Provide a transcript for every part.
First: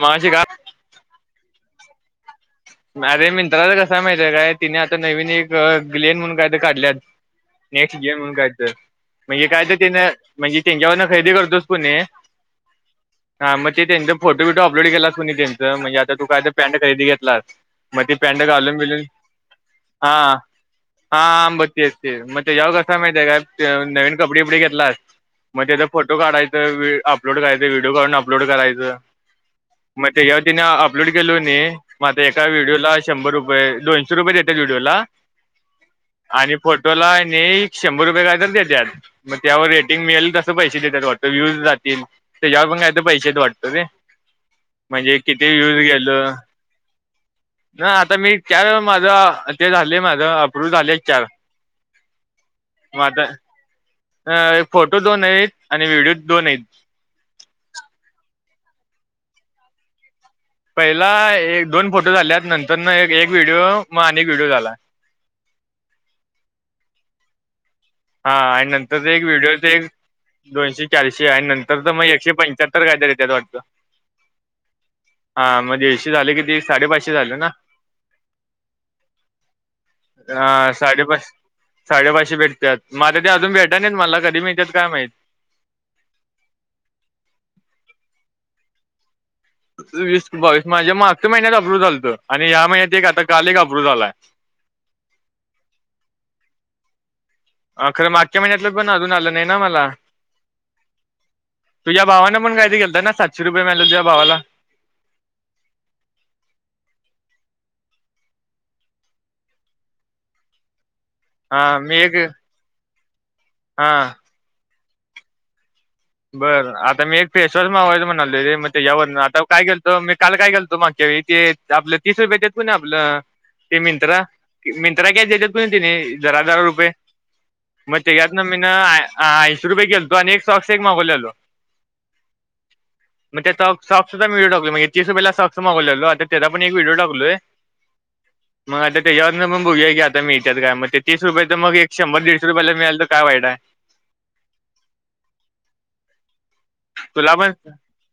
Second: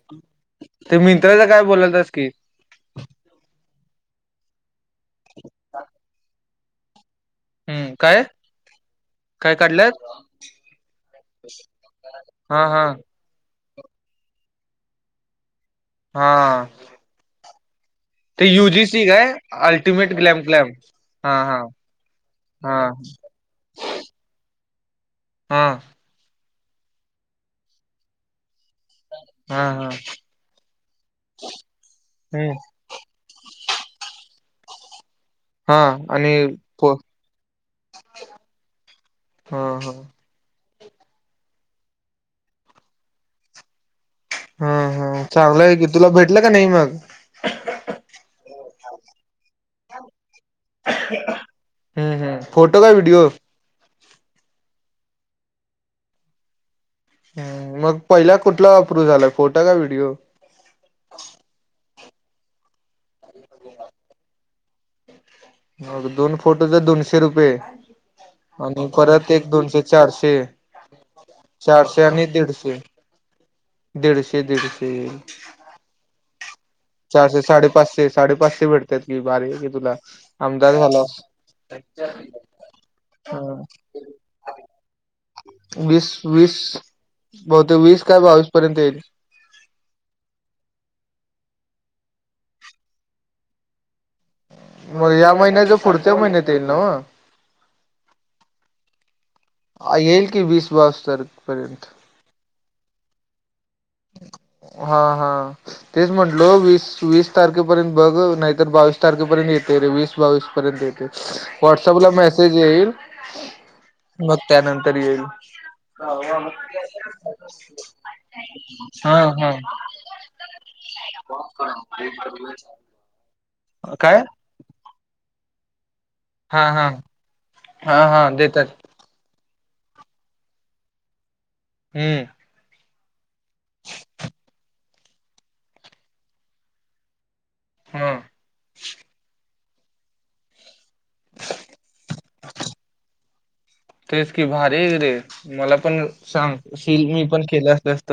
माझे का कळलं काय बोलायला ती! अरे मित्राचं कसा माहितय काय तिने नवीन एक ग्लेन म्हणून काय ते काढल्यात नेक्स्ट इयर म्हणून काय तर म्हणजे काय तर त्यां म्हणजे त्यांच्यावरन खरेदी करतोच कोणी हा हा हा मग ते त्यां फोटो बिटो अपलोड केल्यात कुणी म्हणजे आता तू हा काय तर पॅन्ट खरेदी घेतलास मग ती पॅन्ट ते घालून बिलून युजीसी काय अल्टिमेट हा ग्लॅम ग्लॅम हा मग ते तेच मग ते याऊ हा कसा माहिती आहे काय नवीन कपडे कपडे घेत ला हा मग त्याचा फोटो काढायचा. अपलोड करायचे व्हडिओ करून अपलोड करायचं. हा हा मग तेच्यावर तीन अपलोड केल की, त्या हम्म व्हिडिओला शंभर रुपये! दोनशे रुपय देत्यात व्हिडिओला. हा आणि प फोटोला नाही शंभर रुपये काय तर देत्यात मग हा त्यावर हा रेटिंग मिळेल तसं पैसे. पैसे देतात वाटत व्ह्यूज रातील त्याच्यावर पण काय पैसे वाटतो रे! हा म्हणजे हा चांगलं आहे की तुला भेटलं का नाही मग? नाय आता मीच ज्यावेळी माझा ते झाले माझं. झाले चार हम्म हम्म फोटो काय मग आता व्हिडिओ? अ फोटो दोन आहेत. आणि व्हिडिओ दोन आहेत. हम् मग पहिला कुठला अपरूव्ह झाला फोटा काय व्हिडिओ? पहिला एक दोन फोटो झाल्यात नंतर न एक. एक व्हिडिओ मग अनेक व्हिडीओ झालाय. मग दोन फोटोच दोनशे रुपये. हा आणि नंतर एक परत व्हिडिओ दोनशे एक चारशे दोनशे, चारशे आणि नंतरच चारशे मग आणि एकशे दीडशे पंच्याहत्तर कायतरी येत्यात वाटत, दीडशे दीडशे हा मग दिडशे झाले कि चारशे, साडेपाचशे, साडेपाचशे भेटतात कि भारी कि तुला अ आमदार झालास. साडेपाच साडेपाचशे भेटत्यात माझं ते ह अजून भेटाय नाहीत मला कधी मिळत्यात काय माहित वीस, वीस बहुतेक वीस, काय बावीस. पर्यंत येईल? वीस बावीस माझ्या मागचच्या महिन्यात अप्रूल झालतं, आणि या महि्यात एक आता काल अप्रू्ल झालाय. मग या महिन्याच्या पुढच्या महिन्यात येईल नव्ह अ खरं मागच्या महिन्यातल पण अजून आलं नाहीं ना मला, येईल की वीस बावीस तारखेपर्यंत तुझ्या भावान पण काय तरी केलता ना सातशे. रुपये मिळाले तुझ्या भावाला हा हा तेच म्हटल वीस, वीस तारखे! पर्यंत बघ. नाही तर बावीस तारखेपर्यंत येते रे वीस, बावीस पर्यंत येत. हा मी व्हॉट्सअप ला एक मेसेज येईल. हा मग त्यानंतर तर येईल. बरं आता मी एक फेसवॉश मागवायचं म्हणालोय मग त्याच्यावरन हा आता काय हा केेलतो मी काल काय केलतो मागच्या वेळी ते आपलं तीस रुपये येतात ना आपलं ते काय मिंत्रा मिंत्रा क त्याच्यात पण तिन्ही जरा जरा हा हा रुपये मग हा हा त्याच्यातन मीन देतात आय आय शरू केलतो आणि एक सॉ तेक मागवलेलो. हम्म. मग त्या सॉक्स सॉक्स चा व्हिडिओ टाकलो, म्ह तिस रुपेला सॉक्स मागवलेलो आता त्या पण एक व्हडिओ टाकलोय. हा मग आता तेच्यावरन मग बघूया की आता मिळत काय मग ते तीस रुपयाच मग एक शंभर दीडशे रुपयाला मिळाल तर काय वाईटाय. तेच की भारी आहे रे मला पण सांग. शिल् मी पण केलंअस असत.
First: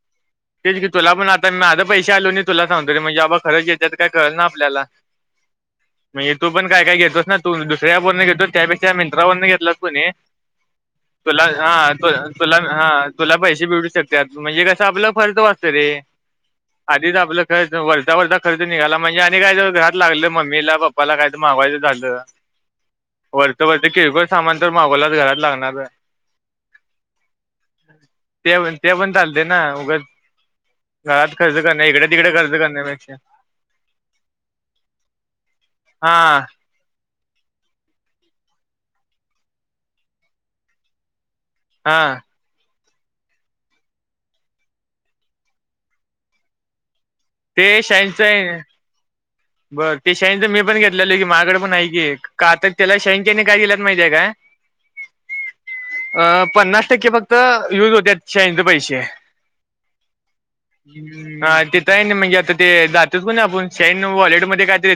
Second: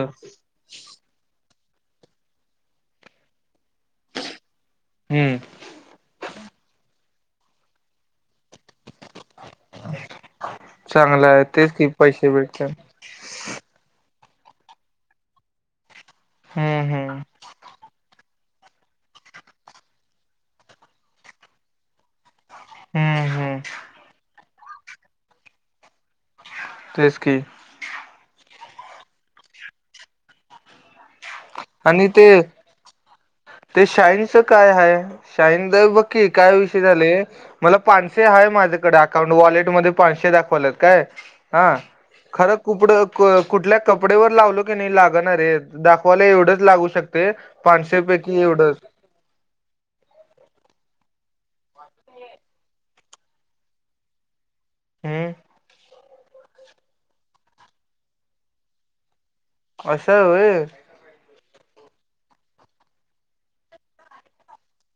मी आता पैसे आलोनी तुला सांगतो र म्हणजे बाबा खरच त काय कळ ना आपल्याला हम्म म्हण तो पण काय काय घेतो ना तू दुसऱ्या फोन घेतो. त्यापेक्षा मिंट्रावरून घेतला तूनी चांगलं आहे तुला तेच की हा तू पैसे तुला भेटतात हा. तुला पैसे भेटू शक त म्हणजे कसं आपलं खर्च वाचतं रे. हम्म आधीच हम्म आपलं खर्च वरचा वरचा. खर्च निघाला म्हणजे आणि काही तर घरात लागलं मम्मीला पप्पाला काय त मागवायचं झालं. हम्म हम्म वरचं वरचं किरकोळ सामान. तर मागोलात घरात लागणारे. तेच की. ते पण ते पण चालते ना उगच घरात खर्च करणं आणि इकडे ते तिकडे खर्च करण्यापेक्षा ते शाईनच काय हाय, शाईन द बग की हा काय विषय झाले. मला पानशे हाहे माझ्याकडे अकाउंट वॉलेटमध्येध्ये पाचशे दाखवलेत काय. हा खर कुपड कुठल्या कपडे्यावर लावलो की नाही लागणारे, दाखव फले एवढंच लागू शक ते पाचशे पैकी एवढंच. बरं ते शाहींचं मी पण घेतले की माझ्याडडे पण आहे की का आता त्याला शयंकने काय दिलात माहितीे का हम्म अ पन्नास टक्के फक्त युज होत शहींचे पैसे असं हो तेथ आहे म्हणजे आता ते जातच कोण आपण श वॉलेटमध्ये काय त्या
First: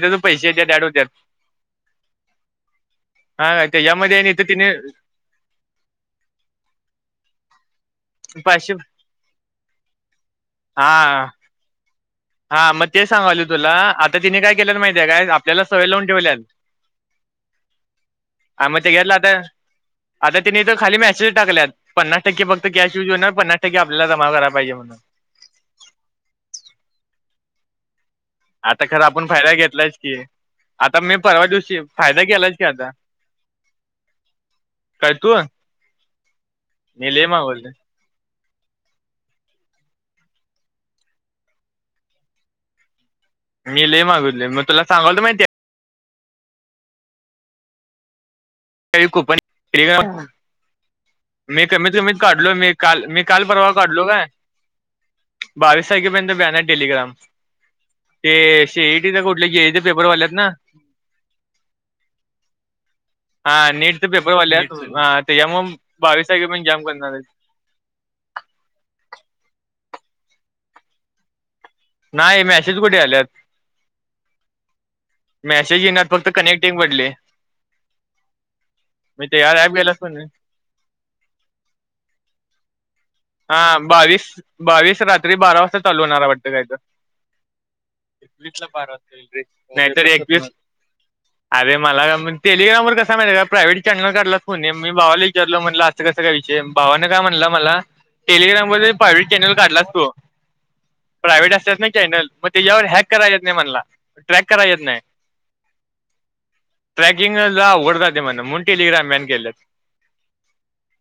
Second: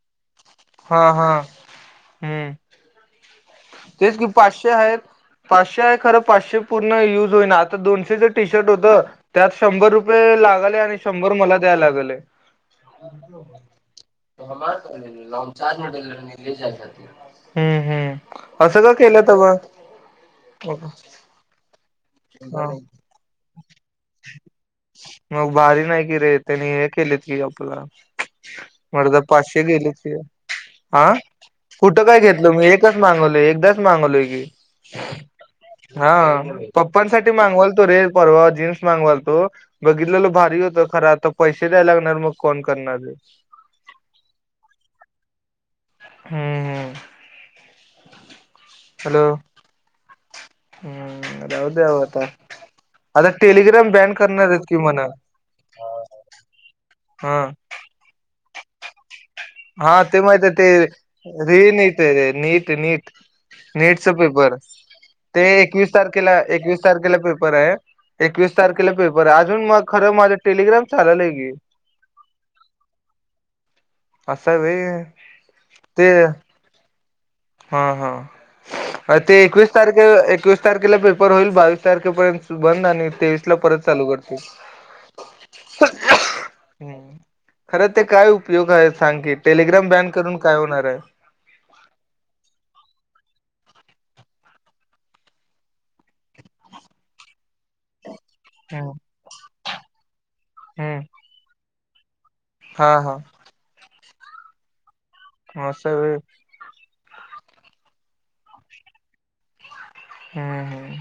हा हा हम्म हा त्याच्यामध्ये तेच की आणि इथं पाचशे तिने आहेत पाचशे आहे खरं पाचशे पूर्ण युज होईना आता दोनशेच टी शर्ट पाचशे होत त्यात शंभर रुपये लागले आणि हा शंभर मला द्याय लागलय हा मग ते सांगाले तुला आता तिने काय केलं माहितीय आहे काय हम् आपल्या आ मग असं का त्याच्यातलं केलंत आता ब आता त्यांनी तर खाली मेसेज टाकल्यात पन्नास टक्के फक्त कॅश यूज होणार पन्नास टक्के आपल्याला जमा करायला पाहिजे म्हणून मग भारी नाही कि रे त्यांनी हे केले आपला आता खरं आपण फायदा पाचशे गेलेत घेतलायच की आता हा मी परवा दिवशी कुठ काय फायदा घेतल केलायच की मी आता एकच मागवलो एकदाच मागवलोय की काय तू हा मी लय पप्पांसाठी मागवले मागवाल तो रे परवा जीन्स मागवाल तो बघित. भारी होत खरा तर पैसे द्याला लागणार मग फन करणारे मी ल मागले मग तुला सांगालत माहिती आहे. हम्म हम्म [unintelligible] का हॅलो कूपण हम्म मी राहू द्या कमीत कमीत आता काढलो मी का मी आता काल परवा टेलिग्राम काढलो बॅन का करणार आहेत की म्हणा बावीस तारखेपर्यंत ब्यान डेली हा ते े तर [unintelligible] हा ते माहित ते रिन नीट नीट हा नीटचे नीटच पेपर वाल्यात ते त्याच्यामुळे एकवीस बावीस तारखेला तारखेपर्यंत जाम एकवीस करणार तारखेला आहेत पेपर आहे एकवीस तारखेला पेपर आहे अजून मग खरं माझा टेलिग्राम चाललय की नाही मीसेच कुठे आलेत. असं बा ते फक्त कनेक्टिंग पडले हा हा मी ते यार एकवीस ऍप गेलाच तारखे पण नाही एकवीस तारखेला पेपर होईल बावीस तारखेपर्यंत त बंद आणि तेवीस ला हा परत चालू बावीस करतील बावीस रात्री बारा वाजता चालू होणार वाटत काय तर हम्म खरं ते काय ला उपयोग आहे बारा सांग की वाज टेलिग्राम नाहीतर बॅन एक करून दिस काय होणार आहे अरे मला टेलिग्राम वर कसा म का प्रायव्हेट चॅनल काढलाच कोणी मी भावाला विचारलं म्हटलं असं कसं काय विषय भावानं काय म्हणला मला टेलिग्राम व हम्म प्रायव्हेट चॅनल काढला अस तो हम्म प्रायव्हेट असतात ना चॅनल मे यववर हा हॅका हा काररगयत निे मलला ट्रॅक करा येत नाही. म स ट्रॅकिंगला ओरतात ते म्ह मुन टेलिग्रामन केलेत हम्म हम्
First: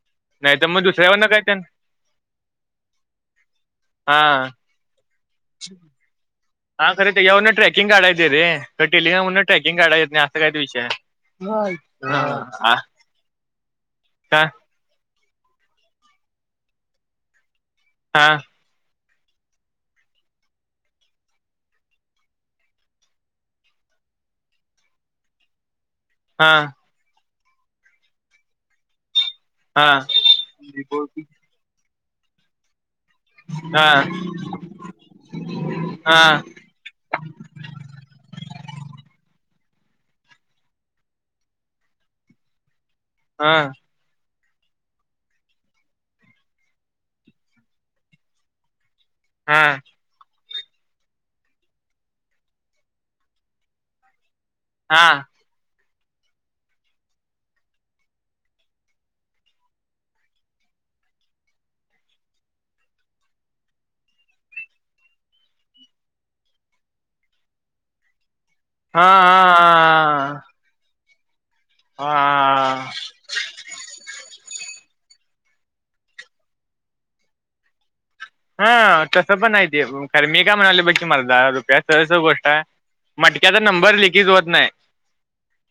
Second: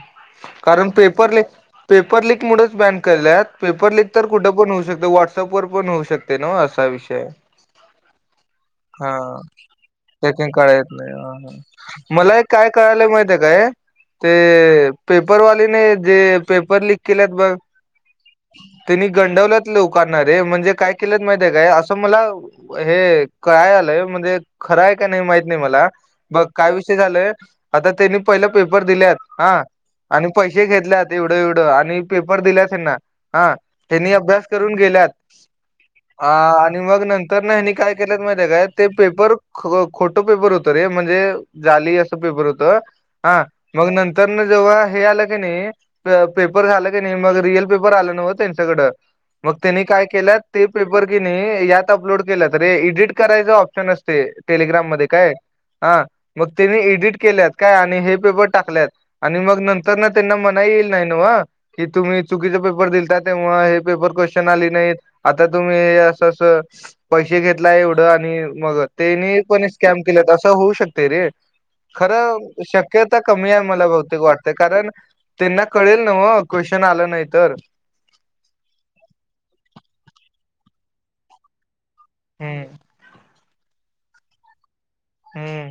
कारण दुसऱ्यावर काय पेपरले त्यान पेपर लिक मुच बॅन केल्या आहेत पेपर लिक तर हा कुठे पण होऊ शकतं व्हॉट्सअपवर पण होऊ शकते. ना असा हा खरे विषय आहे त्याच्यावरून ट्रेकिंग काढायचं रे टेलिंग्राहन हा ट्रेकिंग काढायेत नाही असं त्याच्याने काही काय विषय येत नाही हा हा मला एक काय कळालंय माहितीय काय ते का पेपरवालीने जे पेपर लिक केलेत बघ हा तनी गंडवल्यात ल उकारणारे म्हणजे काय केलेत माहित आहे काय असं मला हे काय आलंय म्हणजे खरंय का नाही माहित नाही मला बघ हा काय विषय झालय आता त तेनी पला पेपर दिलेत हा आणि पैसे घेतलेत एवढं एवढं आणि पेपर दिल्यात ना हा हनी अभ्यास करून गेल्यात हा आणि मग नंतर ना हनी काय केल्यात माहि काय ते पेपर ख खोटं पेपर होतो रे म्हणजे जाली असं पेपर होत हा मग नंतर जेव्हा हे आलं की नाही पेपर झालं की नाही मग रिअल पेपर आलं नव त्यांच्याकड मग त्यांनी काय केलंत ते पेपर कि नाही यात अपलोड केलं तरे एडिट करायच ऑप्शन असते टेलिग्राम मध्ये हा काय हा मग त्याने एडिट केल्यात काय आणि हे पेपर टाकल्यात आणि मग नंतर ना त्यांना मना येईल नाही ना की तुम्ही चुकीचे पेपर दिलता तेव्हा हे पेपर क्वेश्चन आले नाहीत आता तुम्ही अस पैसे घेतला एवढं आणि मग तेनी पण स्कॅम हा केले तर असं होऊ शकते रे खरं हा शक्य आता कमी आहे मला भौतेिक वाटते कारण त्यांना कळेल ना मग क्वेशन आलं नाही तर हा तसं पण नाहीती खर मी काय म्हणाले बघ तुम्हाला दहा रुपया सरस गोष्टा हम्म मट की आता नंबर ललेखित होत नाही हम्म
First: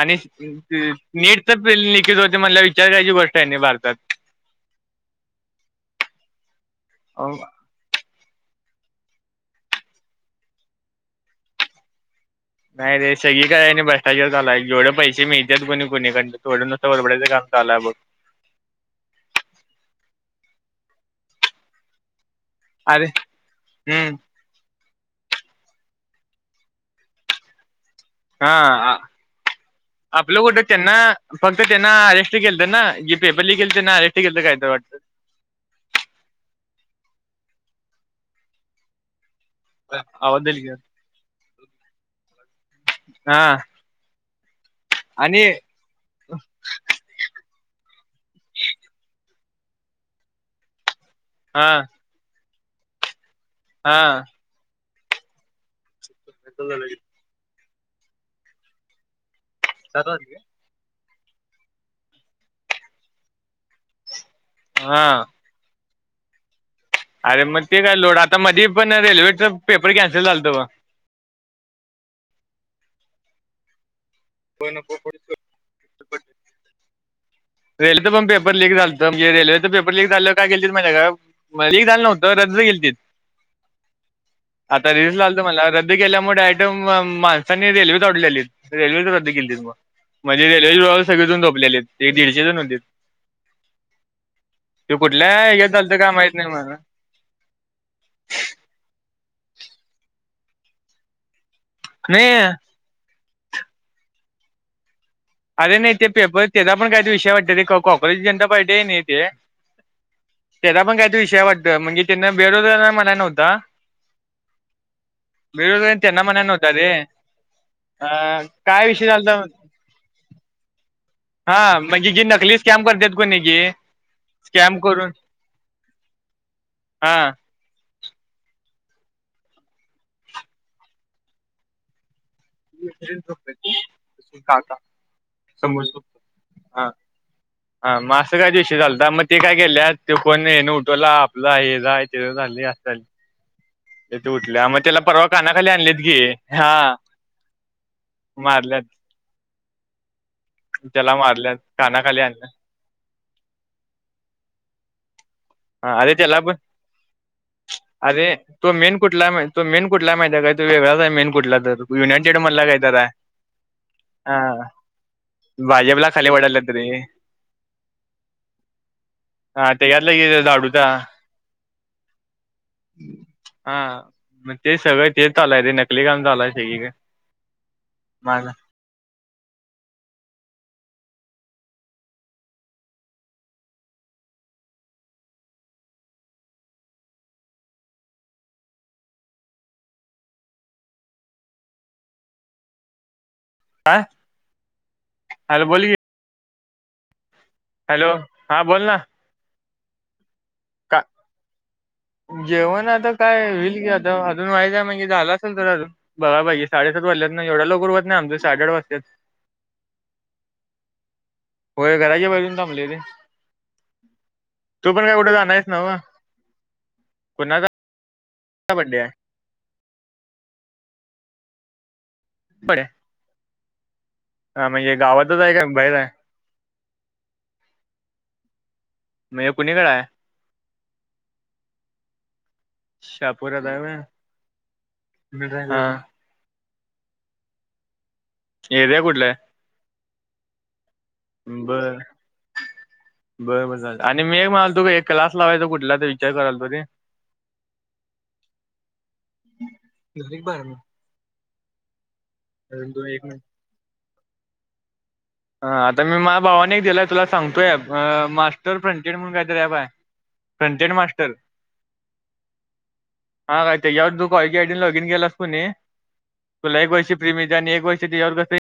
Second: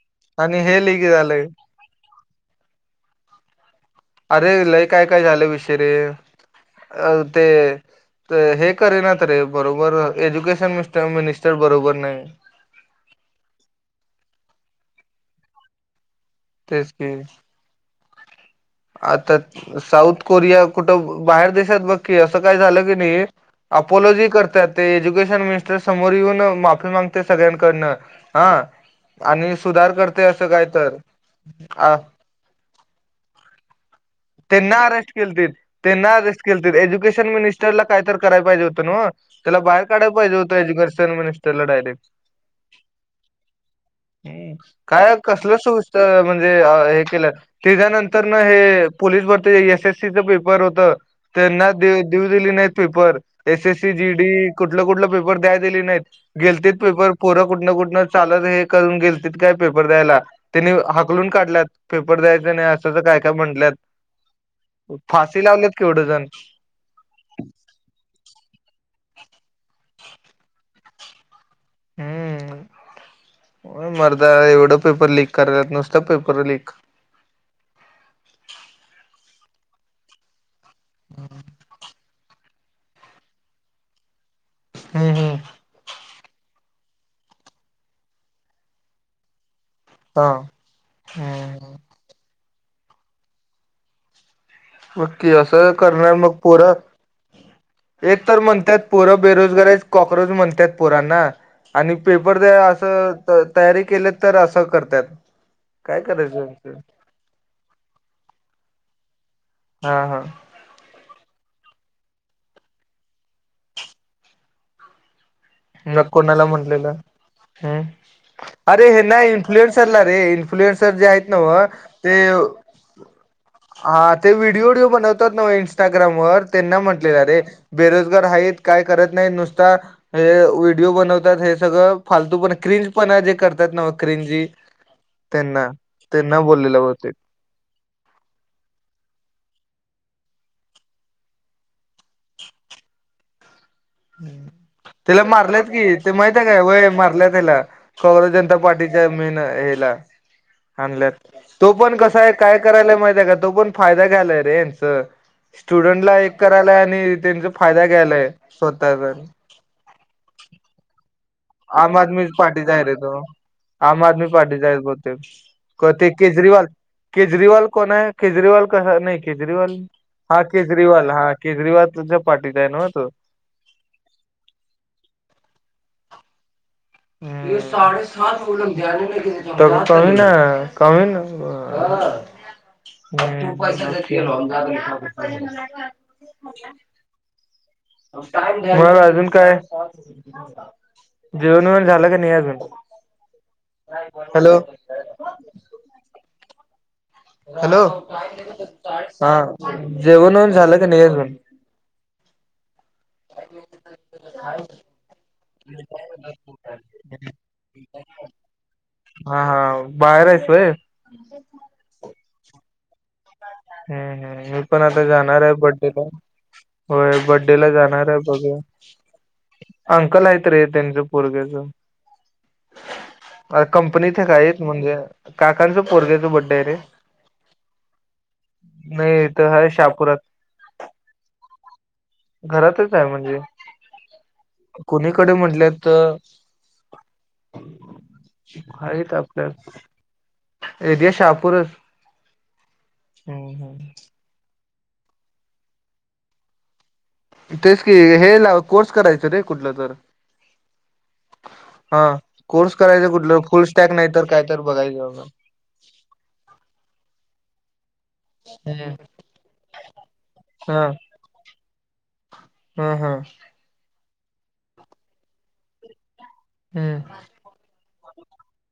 आणि हे लई नीट झालंय तर नििकल हो मला विचारायची गोष्ट आहे नाही भारतात अरे लय काय काय झालं विशरे अ ते तर हे करे ना तर रे बरोबर एज्युकेशन मिर मिनिस्टर बरोबर नाही नाही रे सगळी काय आहे बस्टावरचालाय जेवढे पैसे मिळतात कोणी कोुणीक तेच की थडंुसरबडं काम आलाय आता साऊथ कोरिया कुठं बाहेर देशात बघकी अस अस काही झालं की अरे नाही हम्म अपोलोजी करत ते एज्युकेशन मिनिस्टर समोर येऊन माफी मागते सगळ्यांकडनं हा आणि सुधार करते आपलं असं कुठं काय त्यांना तर फक्त त्यांना अ अजस्ट केलं तर ना जीपे बली खेते ना आहे केलतं काय त्यांना अरेस्ट के त्यांना अरेस्ट के एज्युकेशन मिनट ला काही तर कराय पाहिजे होतं मग त्याला बाहेर काढायला पाहिजे आवाज होत दिली की एज्युकेशन मिनिस्टरला डायरेक्ट हा हम काय आणि कसल सुस् म्हणजे हे केलं तेच्यानंतर तर ना हे पोलीस भरती एस एससीचं पेपर होतं तर हा ना दे देऊ दिली नाही पेपर एस एसी हा जीडी कुठलं कुठलं पेपर द्याय दिले नाहीत गेलते पेपर पोरक कुठ कुठं चाल हे करून गे त काय पेपर द्यायलानी उकलून काढल्यात पेपर द्यायचं नाही असं तर काय काय म्हटल्यात हा फाशी लावले क उडझन अरे मग ते काय लोड आता मधी पण रेल्वेचा पेपर कॅन्सल झालत हम्म मर आ एवढं पेपर क करायला नुसतं पेपर लक रेलचं पण पेपर िक झालं म्हजे रेल्वेच पेपर लीक झालं का ग हम्म क झालं नव्हं रजज गेल त आता रिस हम्म लागल त मला रद्द केल्यामुळे माणसांनी रेल्वेच आडले आली रेल्वे रद्दी केली मग हा म्हणजे रेल्वेचे सगळेजन हम्म. ठोपले एक दीड जल नंदत नक्की असं करणार मग नाही मला. पोरक एक तर म्हणतात पोरक बेरोजगारी कॉक्रोच म्हणतात पोरांना आणि नाही पेपर द असं तयारी केली तर असं करतात अरे नाही काय ते पेपर करायचं त्याला पण काही ते विषय वाटत ते काँक्रेजी जनता पार्टी आहे नाही ते हा हा त्याचा पण काय विषय वाटत म्हणजे त्यांना बेरोजगार मणा नव्हता मग कोणाला रे म्हणलेलं ह अ काय अरे हे विषय ना झालता इन्फ्लुएन्स चाला रे प् हा म्हणजे जे नकली स्कॅम करतात कोणी जे व्हडओ स्कॅम वड करून बनत इटाग्राम त्यां हा म्हटे [unintelligible] बेरोजगार आहेत काय करत नाहीत नुसता हे व्हिडिओ बनवतात हे सगळं फालत का त्यांना सर त्यांना बोललेलं ह बहुतेक हा म असं काय दिवशी चालत मग ते काय केलेत ते पण ये न उठवला आपलं हे जाय गांधली असत [unintelligible] ह त्याला मारल्यात कानाखाली कि आणलेत ते की माहित आहे काय हा वय मारलं त्याला काग्र जनता मारल्यात पार्टीच्या मेन हेला आणल्यात त्याला मारल्यात तो पण कसा कानाखाली आहे आणल्यात. काय करायलाय माहित आहे का तो पण फायदा घ्यालाय रेच हा अरे स्टुडंटला त्याला एक पण करायलाय आणि त्यांचा फायदा घ्यायलाय अरे तो मेन स्वतःचा कुठला आहे तो मेन कुठला माहि आहे का तोेगळा [inaudible] आम आदमी पार्टी जायर आहेेतो आम आदमी हा पार्टी जाय बते क ते भाजपला खाली वाढायला केजरीवाल तरी केजरीवाल कोण आहे केजरीवाल कसा नाही केजरीवाल हा ा केजरीवाल हा केजरीवालच्या पार्टीचा आहे नव्ह तो मग ते सगळ ते चालय ते नक [unintelligible] झालाय ते साडे सहाो लाग आ [unintelligible] [unintelligible] त कमी ना कमी ना म्हणाला अजून काय दिव [unintelligible] झालं का नाही अजून हा हॅलो हॅलो बोल की हॅलो हा बोल ना जेवणून का जेवण आता काय होईल की आता अजून व्हायचय म्हणजे झाला असेल तर अजून बघाईजे साडेसात वाजल्यात ना एवढा लोक उरवत नाही आमच्या साडेआठ वाजल्यात हा हा बाहेर आहेस व्हय होय घराच्या बाजून थांबले रे हम्म हम् मी पण तू आता काय कुठं जाणार आहे आहेस ना व? बड्डेला होय बड्डे ला कुणाचा जाणार आहे ब बड्डे आहे अंकल आहेतत रे त्यांच पोरग्याच बडे्या [unintelligible] अर क [unintelligible] पण इथे काय म्हणजे आहे का काकांचं बाहेर आहे पोरग्याच बड्डे आहे रे नाही तर म्हणजे ह कुणीकडे आहे शाहापुरात घरातच आहे म्हणजे शहापुरात आहे व्हय कोणीकडे म्हटले हा तर एरिया ह तर कुठला आहे आपल्या एेतया शहापूरच बर बर बर आणि मी म्हल तु एक कलास लावायचं कुठला तर विचार कराल तुरी तेच कि हे ला कोर्स करायच रे कुठलं तर झाली की बारा मिनिटं हा कोर्स अजून दोन करायचं एक कुठलं मिनिट फुल स्टॅक नाही तर काय तर बघायचं बघ हा आता मी माला भावाने दिलाय तुला सांगतोय अ मास्टर हा फ्रंटेड म्हणून कायत बाय फ्रंटेड मास्टर हा हा हायत यावु ॉ गाडीन लॉगिन ग केलास कोुणी तुला हम्म एक वर्षी प्रेमीच आणि एक वर्षी त्याच्यावर कसं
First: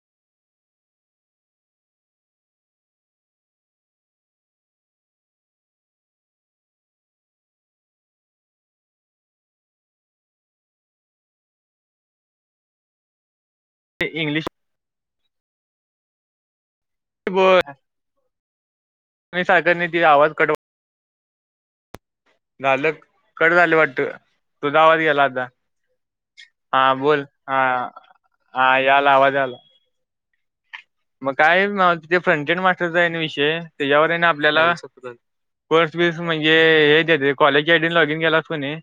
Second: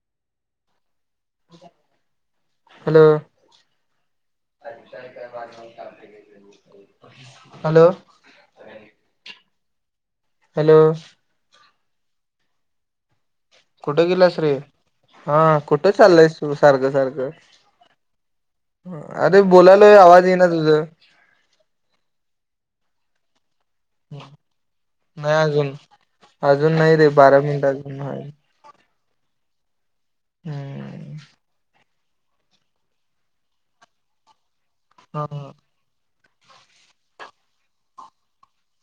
हॅलो हॅलो हॅलो कुठे गेला श इंग्लिश रे हा कुठे चालस सारखं सारखं अरे सारखं नाही बोलायलोय तिचा आवाज ये ना कट तुझ पालक कड झाली वाटत तूधावात गेला नाही आता अजून अजून हा नाही रे बोल बारा हाा मिनिट अजून आहे. आला आवाज आला हम् मग कायल ना जे फ्रंटेड मास्टर आहे ना विषय त्याच्यावर ना आपल्याला हा परर्स बी म्हणजे हेच कॉलेज च्या आयडी न लॉगिन केलास कनी